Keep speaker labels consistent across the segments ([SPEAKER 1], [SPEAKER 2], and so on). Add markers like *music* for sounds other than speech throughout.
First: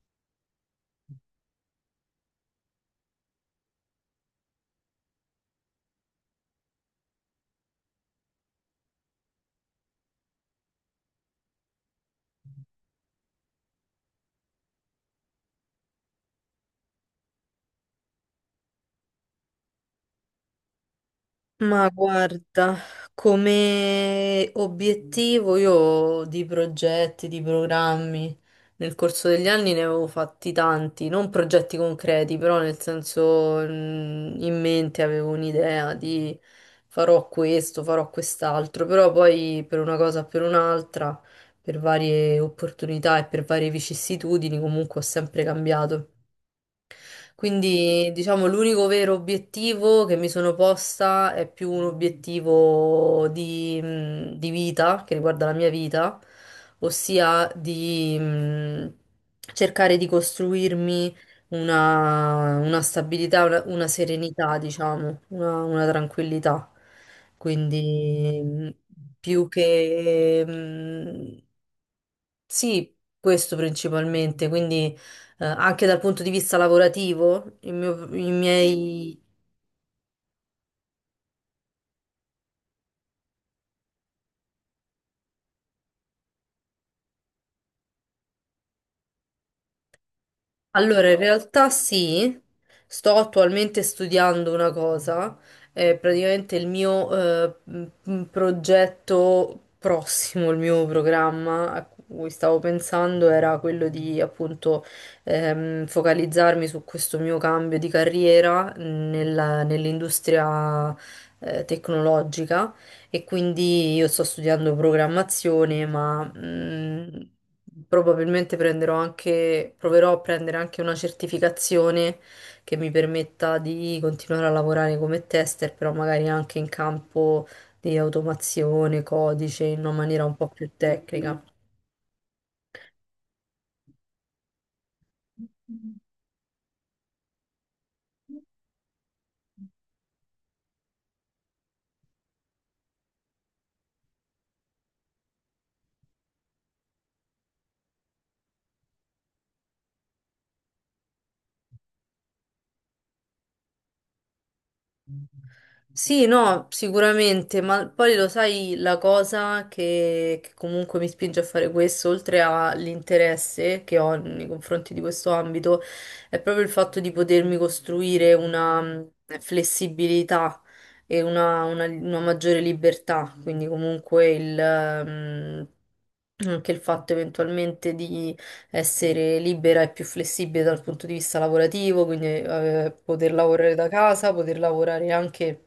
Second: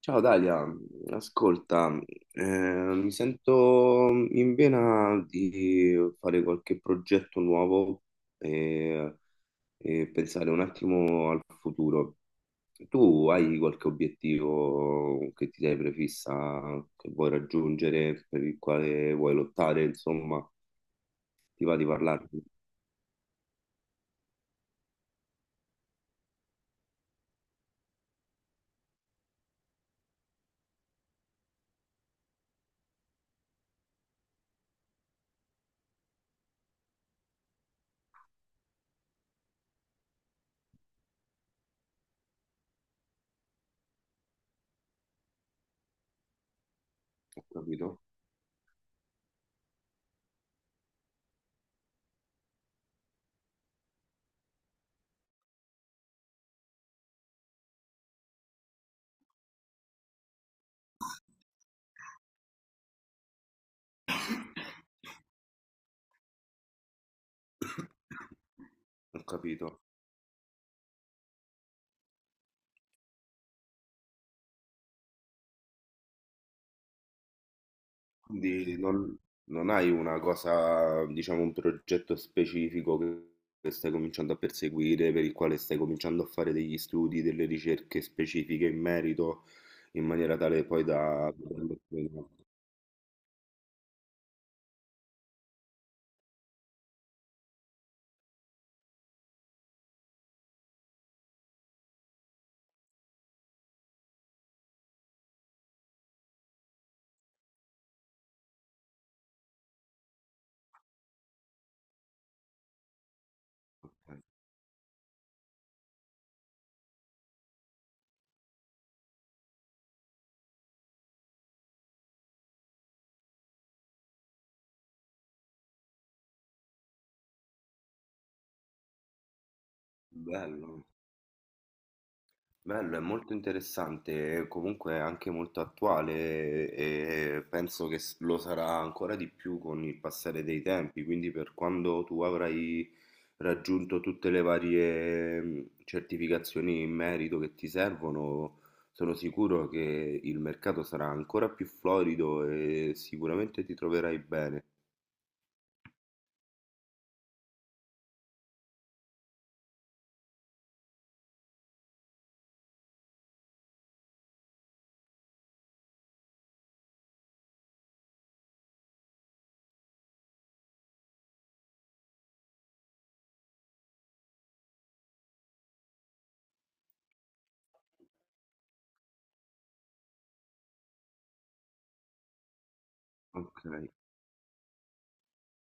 [SPEAKER 1] Ciao Dalia, ascolta, mi sento in vena di fare qualche progetto nuovo e, e pensare un attimo al futuro. Tu hai qualche obiettivo che ti sei prefissa, che vuoi raggiungere, per il quale vuoi lottare, insomma, ti va di
[SPEAKER 2] Ma
[SPEAKER 1] parlarne?
[SPEAKER 2] guarda, come obiettivo io di progetti, di programmi, nel corso degli anni ne avevo fatti tanti, non progetti concreti, però nel senso in mente avevo un'idea di farò questo, farò quest'altro, però poi per una cosa o per un'altra, per varie opportunità e per varie vicissitudini comunque ho sempre cambiato.
[SPEAKER 1] Ho capito,
[SPEAKER 2] Quindi, diciamo, l'unico vero obiettivo che mi sono posta è più un obiettivo di vita, che riguarda la mia vita, ossia di cercare di costruirmi una stabilità, una serenità, diciamo, una tranquillità. Quindi,
[SPEAKER 1] ho
[SPEAKER 2] più
[SPEAKER 1] capito.
[SPEAKER 2] che... mh, sì, questo principalmente. Quindi, anche dal punto di vista lavorativo, i
[SPEAKER 1] Quindi non,
[SPEAKER 2] miei...
[SPEAKER 1] non hai una cosa, diciamo, un progetto specifico che stai cominciando a perseguire, per il quale stai cominciando a fare degli studi, delle ricerche specifiche in merito, in maniera tale poi
[SPEAKER 2] Allora, in
[SPEAKER 1] da...
[SPEAKER 2] realtà
[SPEAKER 1] Ok.
[SPEAKER 2] sì, sto attualmente studiando una cosa, è praticamente il mio progetto prossimo, il mio programma a cui stavo pensando era quello di appunto focalizzarmi su questo mio cambio di carriera nell'industria tecnologica. E quindi io sto studiando programmazione, ma probabilmente prenderò anche, proverò a prendere anche una certificazione che mi permetta di continuare a lavorare come tester, però magari anche in campo di automazione, codice, in una maniera un po' più
[SPEAKER 1] Bello.
[SPEAKER 2] tecnica.
[SPEAKER 1] Bello, è molto interessante, e comunque è anche molto attuale e penso che lo sarà ancora di più con il passare dei tempi, quindi per quando tu avrai raggiunto tutte le varie certificazioni in merito che ti servono, sono sicuro che il mercato sarà ancora più florido e sicuramente ti troverai bene.
[SPEAKER 2] Sì, no, sicuramente, ma poi lo sai, la cosa che comunque mi spinge a fare questo, oltre all'interesse che ho nei confronti di questo ambito, è proprio il fatto di potermi costruire una flessibilità e una maggiore libertà, quindi comunque anche il fatto eventualmente di essere libera e più flessibile dal punto di vista lavorativo, quindi poter
[SPEAKER 1] Ok,
[SPEAKER 2] lavorare da casa, poter lavorare anche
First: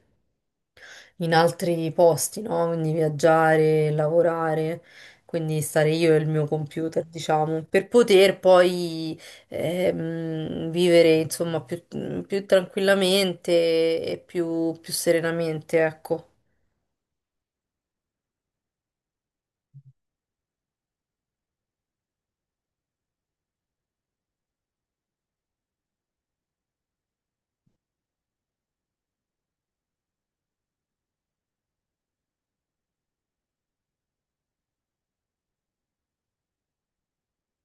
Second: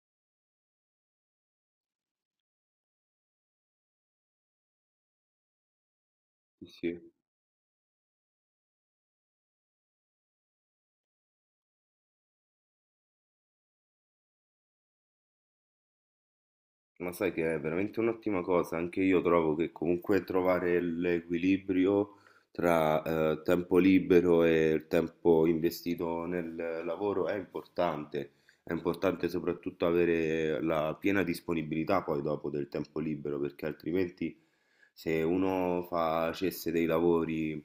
[SPEAKER 2] in altri posti, no? Quindi viaggiare, lavorare, quindi stare io e il mio
[SPEAKER 1] sì, sì.
[SPEAKER 2] computer, diciamo, per poter poi vivere, insomma, più tranquillamente e più serenamente, ecco.
[SPEAKER 1] Ma sai che è veramente un'ottima cosa, anche io trovo che comunque trovare l'equilibrio tra tempo libero e il tempo investito nel lavoro è importante soprattutto avere la piena disponibilità poi dopo del tempo libero, perché altrimenti se uno facesse dei lavori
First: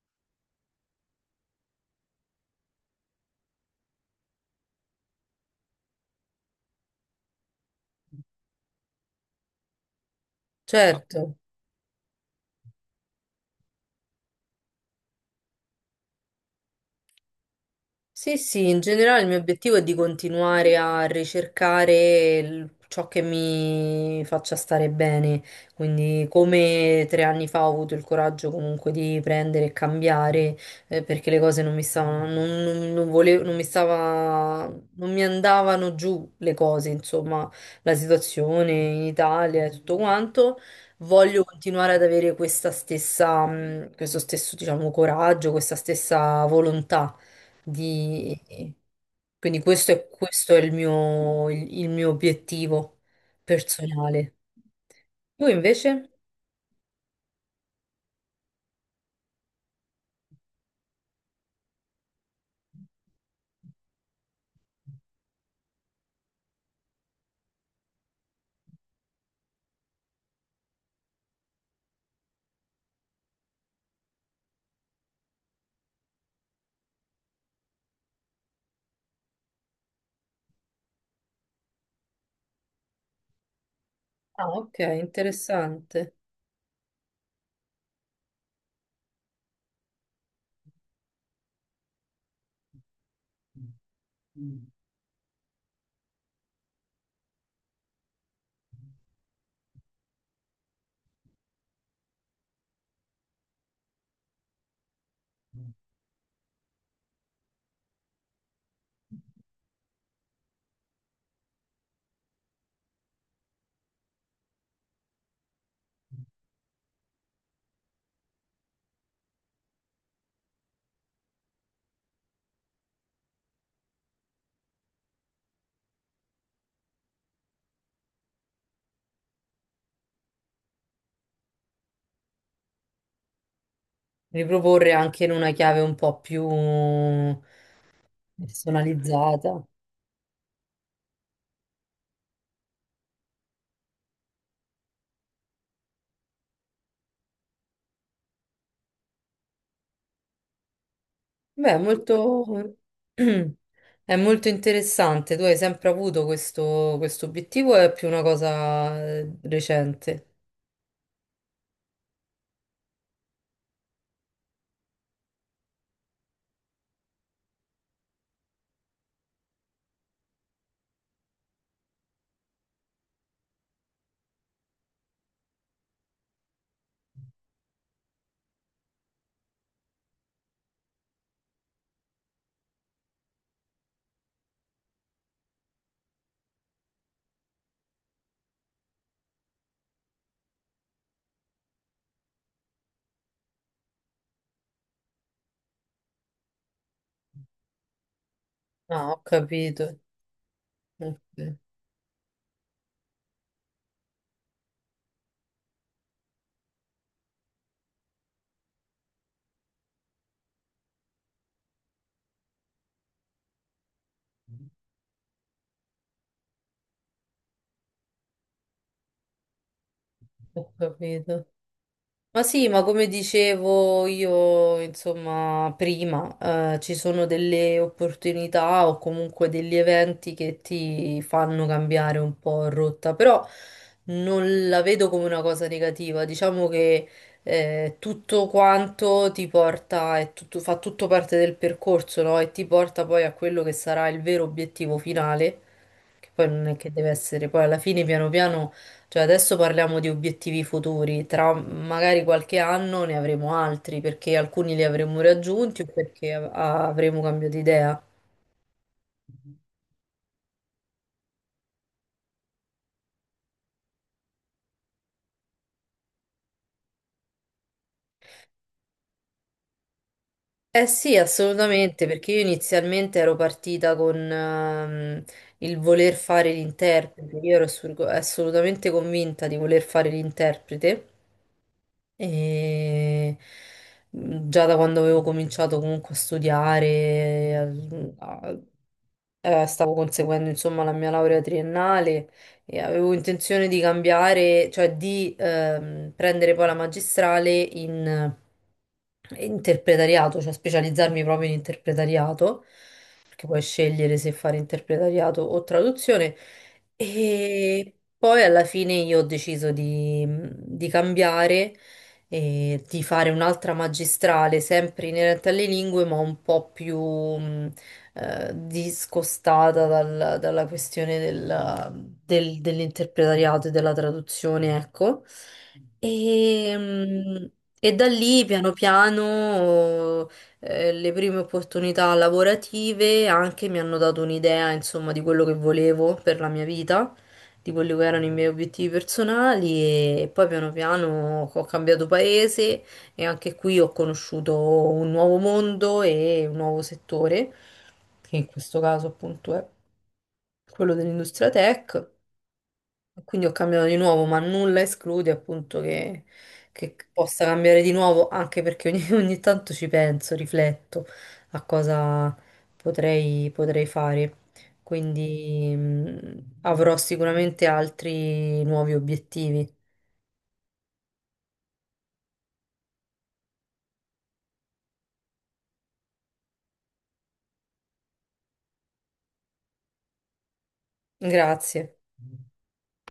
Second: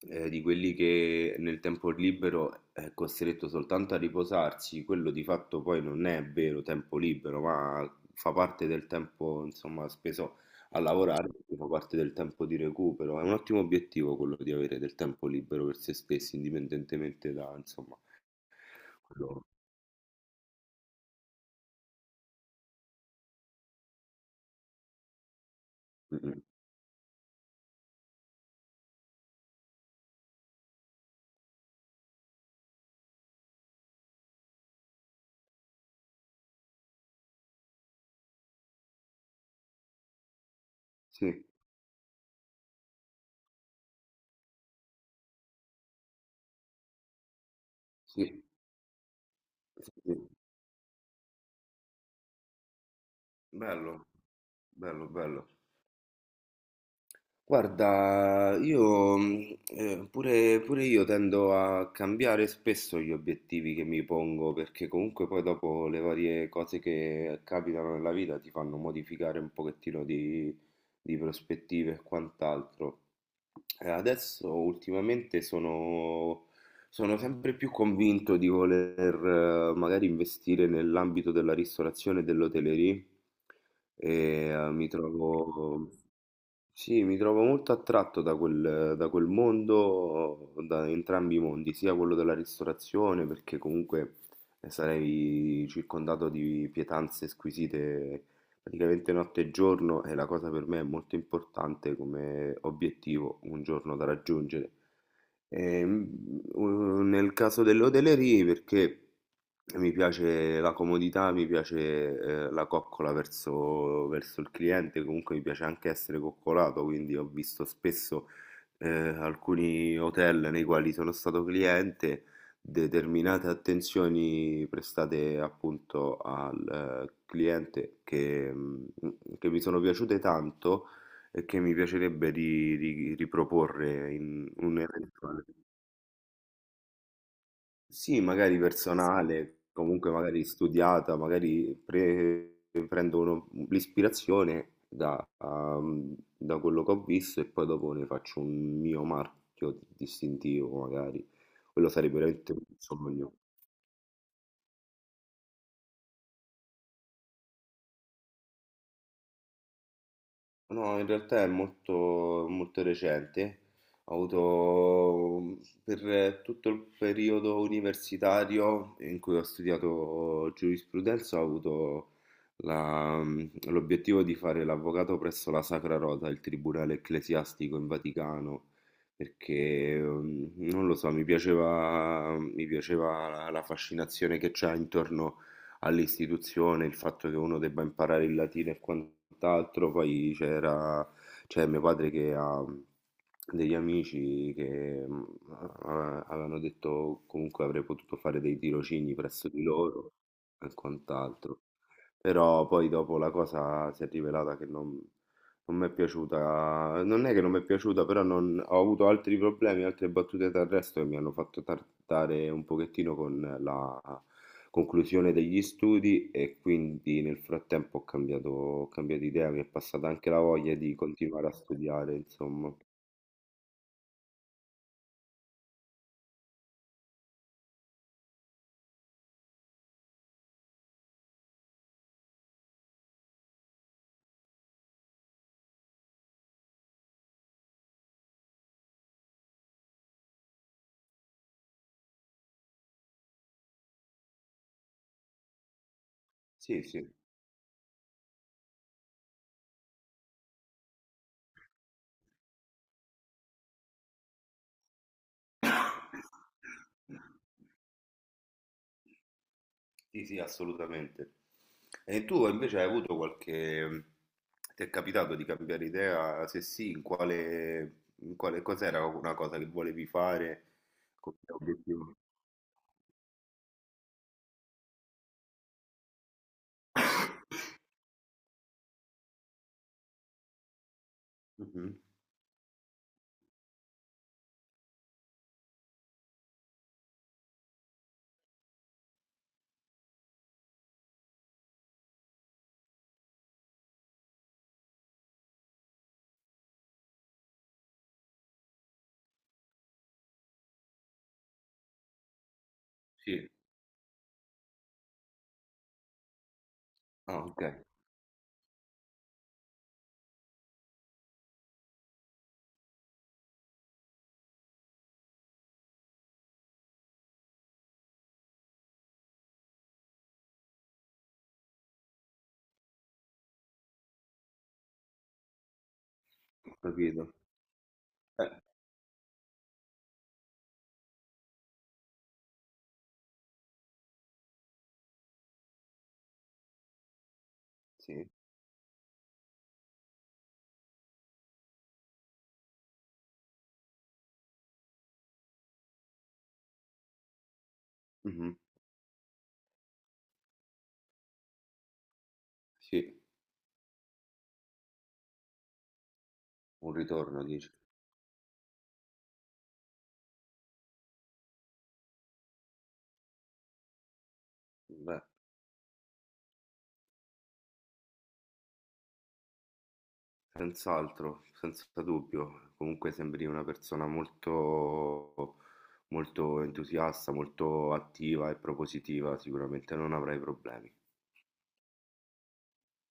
[SPEAKER 1] di quelli che nel tempo libero è costretto soltanto a riposarsi, quello di fatto poi non è vero tempo libero, ma fa parte del tempo, insomma, speso a lavorare,
[SPEAKER 2] Certo.
[SPEAKER 1] fa parte del tempo di recupero. È un ottimo obiettivo quello di avere del tempo libero per se stessi, indipendentemente da, insomma,
[SPEAKER 2] Sì, sì, in generale il mio
[SPEAKER 1] quello.
[SPEAKER 2] obiettivo è di continuare a ricercare ciò che mi faccia stare bene,
[SPEAKER 1] Mm,
[SPEAKER 2] quindi
[SPEAKER 1] mm.
[SPEAKER 2] come 3 anni fa ho avuto il coraggio comunque di prendere e cambiare, perché le cose non mi stavano, non volevo, non mi stava, non mi andavano giù le cose, insomma, la situazione in Italia e tutto quanto. Voglio
[SPEAKER 1] Sì,
[SPEAKER 2] continuare ad avere questo stesso, diciamo, coraggio, questa stessa volontà di-
[SPEAKER 1] sì,
[SPEAKER 2] Quindi questo
[SPEAKER 1] sì,
[SPEAKER 2] è,
[SPEAKER 1] sì.
[SPEAKER 2] questo è il mio obiettivo
[SPEAKER 1] Bello,
[SPEAKER 2] personale.
[SPEAKER 1] bello, bello.
[SPEAKER 2] Tu invece?
[SPEAKER 1] Guarda, io pure, pure io tendo a cambiare spesso gli obiettivi che mi pongo, perché comunque poi dopo le varie cose che capitano nella vita ti fanno modificare un pochettino di prospettive e quant'altro. Adesso ultimamente sono sempre più convinto di voler magari investire nell'ambito della ristorazione e dell'hotellerie.
[SPEAKER 2] Ah,
[SPEAKER 1] e eh,
[SPEAKER 2] ok,
[SPEAKER 1] mi trovo...
[SPEAKER 2] interessante.
[SPEAKER 1] Sì, mi trovo molto attratto da quel mondo, da entrambi i mondi, sia quello della ristorazione, perché comunque sarei circondato di pietanze squisite praticamente notte e giorno, e la cosa per me è molto importante come obiettivo un giorno da raggiungere. Ehm, Nel caso dell'hotellerie, perché mi piace la comodità, mi piace la coccola verso il cliente, comunque mi piace anche essere coccolato, quindi ho visto spesso alcuni hotel nei quali sono stato cliente, determinate attenzioni prestate appunto al cliente che mi sono piaciute tanto e che mi piacerebbe ri ri riproporre in
[SPEAKER 2] Riproporre anche in
[SPEAKER 1] un'eventuale
[SPEAKER 2] una chiave un po' più
[SPEAKER 1] sì, magari personale,
[SPEAKER 2] personalizzata.
[SPEAKER 1] comunque magari studiata, magari prendo uno l'ispirazione da quello che ho visto e poi dopo ne faccio un mio marchio distintivo magari.
[SPEAKER 2] Beh, è
[SPEAKER 1] Quello sarebbe
[SPEAKER 2] molto...
[SPEAKER 1] veramente un
[SPEAKER 2] *clears throat*
[SPEAKER 1] sogno.
[SPEAKER 2] è molto interessante. Tu hai sempre avuto questo obiettivo, o è più una cosa recente?
[SPEAKER 1] No, in realtà è molto, molto recente. Ho avuto, per tutto il periodo universitario in cui ho studiato giurisprudenza, ho avuto la- l'obiettivo di fare l'avvocato presso la Sacra Rota, il Tribunale Ecclesiastico in Vaticano, perché non lo so, mi piaceva la fascinazione che c'è intorno all'istituzione, il fatto che uno debba imparare il latino e quant'altro. Poi c'era, c'è mio padre che ha degli amici che avevano detto comunque avrei potuto fare dei
[SPEAKER 2] Ah,
[SPEAKER 1] tirocini
[SPEAKER 2] ho
[SPEAKER 1] presso di
[SPEAKER 2] capito.
[SPEAKER 1] loro e
[SPEAKER 2] Ok.
[SPEAKER 1] quant'altro. Però poi dopo la cosa si è rivelata che non mi è piaciuta, non è che non mi è piaciuta, però ho avuto altri problemi, altre battute d'arresto che mi hanno fatto tardare un pochettino con la conclusione degli studi, e quindi nel frattempo ho cambiato idea, mi è passata anche la
[SPEAKER 2] Ho
[SPEAKER 1] voglia di
[SPEAKER 2] capito.
[SPEAKER 1] continuare a studiare,
[SPEAKER 2] Ma sì,
[SPEAKER 1] insomma.
[SPEAKER 2] ma come dicevo io, insomma, prima, ci sono delle opportunità o comunque degli eventi che ti fanno cambiare un po' rotta, però non la vedo come una cosa negativa. Diciamo che tutto quanto ti porta, fa tutto parte del percorso, no? E ti porta poi a quello che sarà il vero obiettivo finale, che poi non è
[SPEAKER 1] Sì,
[SPEAKER 2] che
[SPEAKER 1] sì,
[SPEAKER 2] deve essere, poi alla fine piano piano. Cioè, adesso parliamo di obiettivi futuri, tra magari qualche anno ne avremo altri, perché alcuni li avremo raggiunti o perché avremo cambiato idea.
[SPEAKER 1] sì, sì, assolutamente. E tu invece hai avuto, ti è capitato di cambiare idea? Se sì, in quale cos'era una cosa che volevi fare
[SPEAKER 2] Eh sì,
[SPEAKER 1] come
[SPEAKER 2] assolutamente,
[SPEAKER 1] obiettivo?
[SPEAKER 2] perché io inizialmente ero partita con il voler fare l'interprete, io ero assolutamente convinta di voler fare l'interprete.
[SPEAKER 1] Mhm.
[SPEAKER 2] E già da quando avevo cominciato comunque a studiare, stavo conseguendo insomma la mia laurea triennale e avevo intenzione di cambiare, cioè di prendere poi la magistrale in interpretariato, cioè specializzarmi proprio in interpretariato, perché
[SPEAKER 1] Sì.
[SPEAKER 2] puoi scegliere se fare interpretariato o traduzione.
[SPEAKER 1] Ah, ok,
[SPEAKER 2] E poi alla fine io ho deciso di cambiare e di fare un'altra magistrale sempre inerente alle lingue, ma un po' più discostata dalla questione dell'interpretariato e della traduzione, ecco.
[SPEAKER 1] ho
[SPEAKER 2] E,
[SPEAKER 1] capito.
[SPEAKER 2] mh, e da lì
[SPEAKER 1] Eh,
[SPEAKER 2] piano piano le prime opportunità lavorative anche mi hanno dato un'idea, insomma, di quello che volevo per la mia vita, di quelli che erano
[SPEAKER 1] sì.
[SPEAKER 2] i miei obiettivi personali. E poi piano piano ho cambiato paese e anche qui ho conosciuto un nuovo mondo e un nuovo settore, che in
[SPEAKER 1] Mhm.
[SPEAKER 2] questo caso appunto è quello dell'industria tech.
[SPEAKER 1] Sì,
[SPEAKER 2] Quindi ho cambiato di nuovo, ma nulla esclude appunto
[SPEAKER 1] un
[SPEAKER 2] che
[SPEAKER 1] ritorno,
[SPEAKER 2] possa
[SPEAKER 1] dici?
[SPEAKER 2] cambiare di nuovo, anche perché ogni, *laughs* ogni tanto ci penso, rifletto a cosa potrei fare.
[SPEAKER 1] Beh.
[SPEAKER 2] Quindi avrò sicuramente altri nuovi obiettivi.
[SPEAKER 1] Senz'altro, senza dubbio. Comunque sembri una persona molto, molto entusiasta, molto attiva e propositiva, sicuramente non avrai problemi.
[SPEAKER 2] Grazie.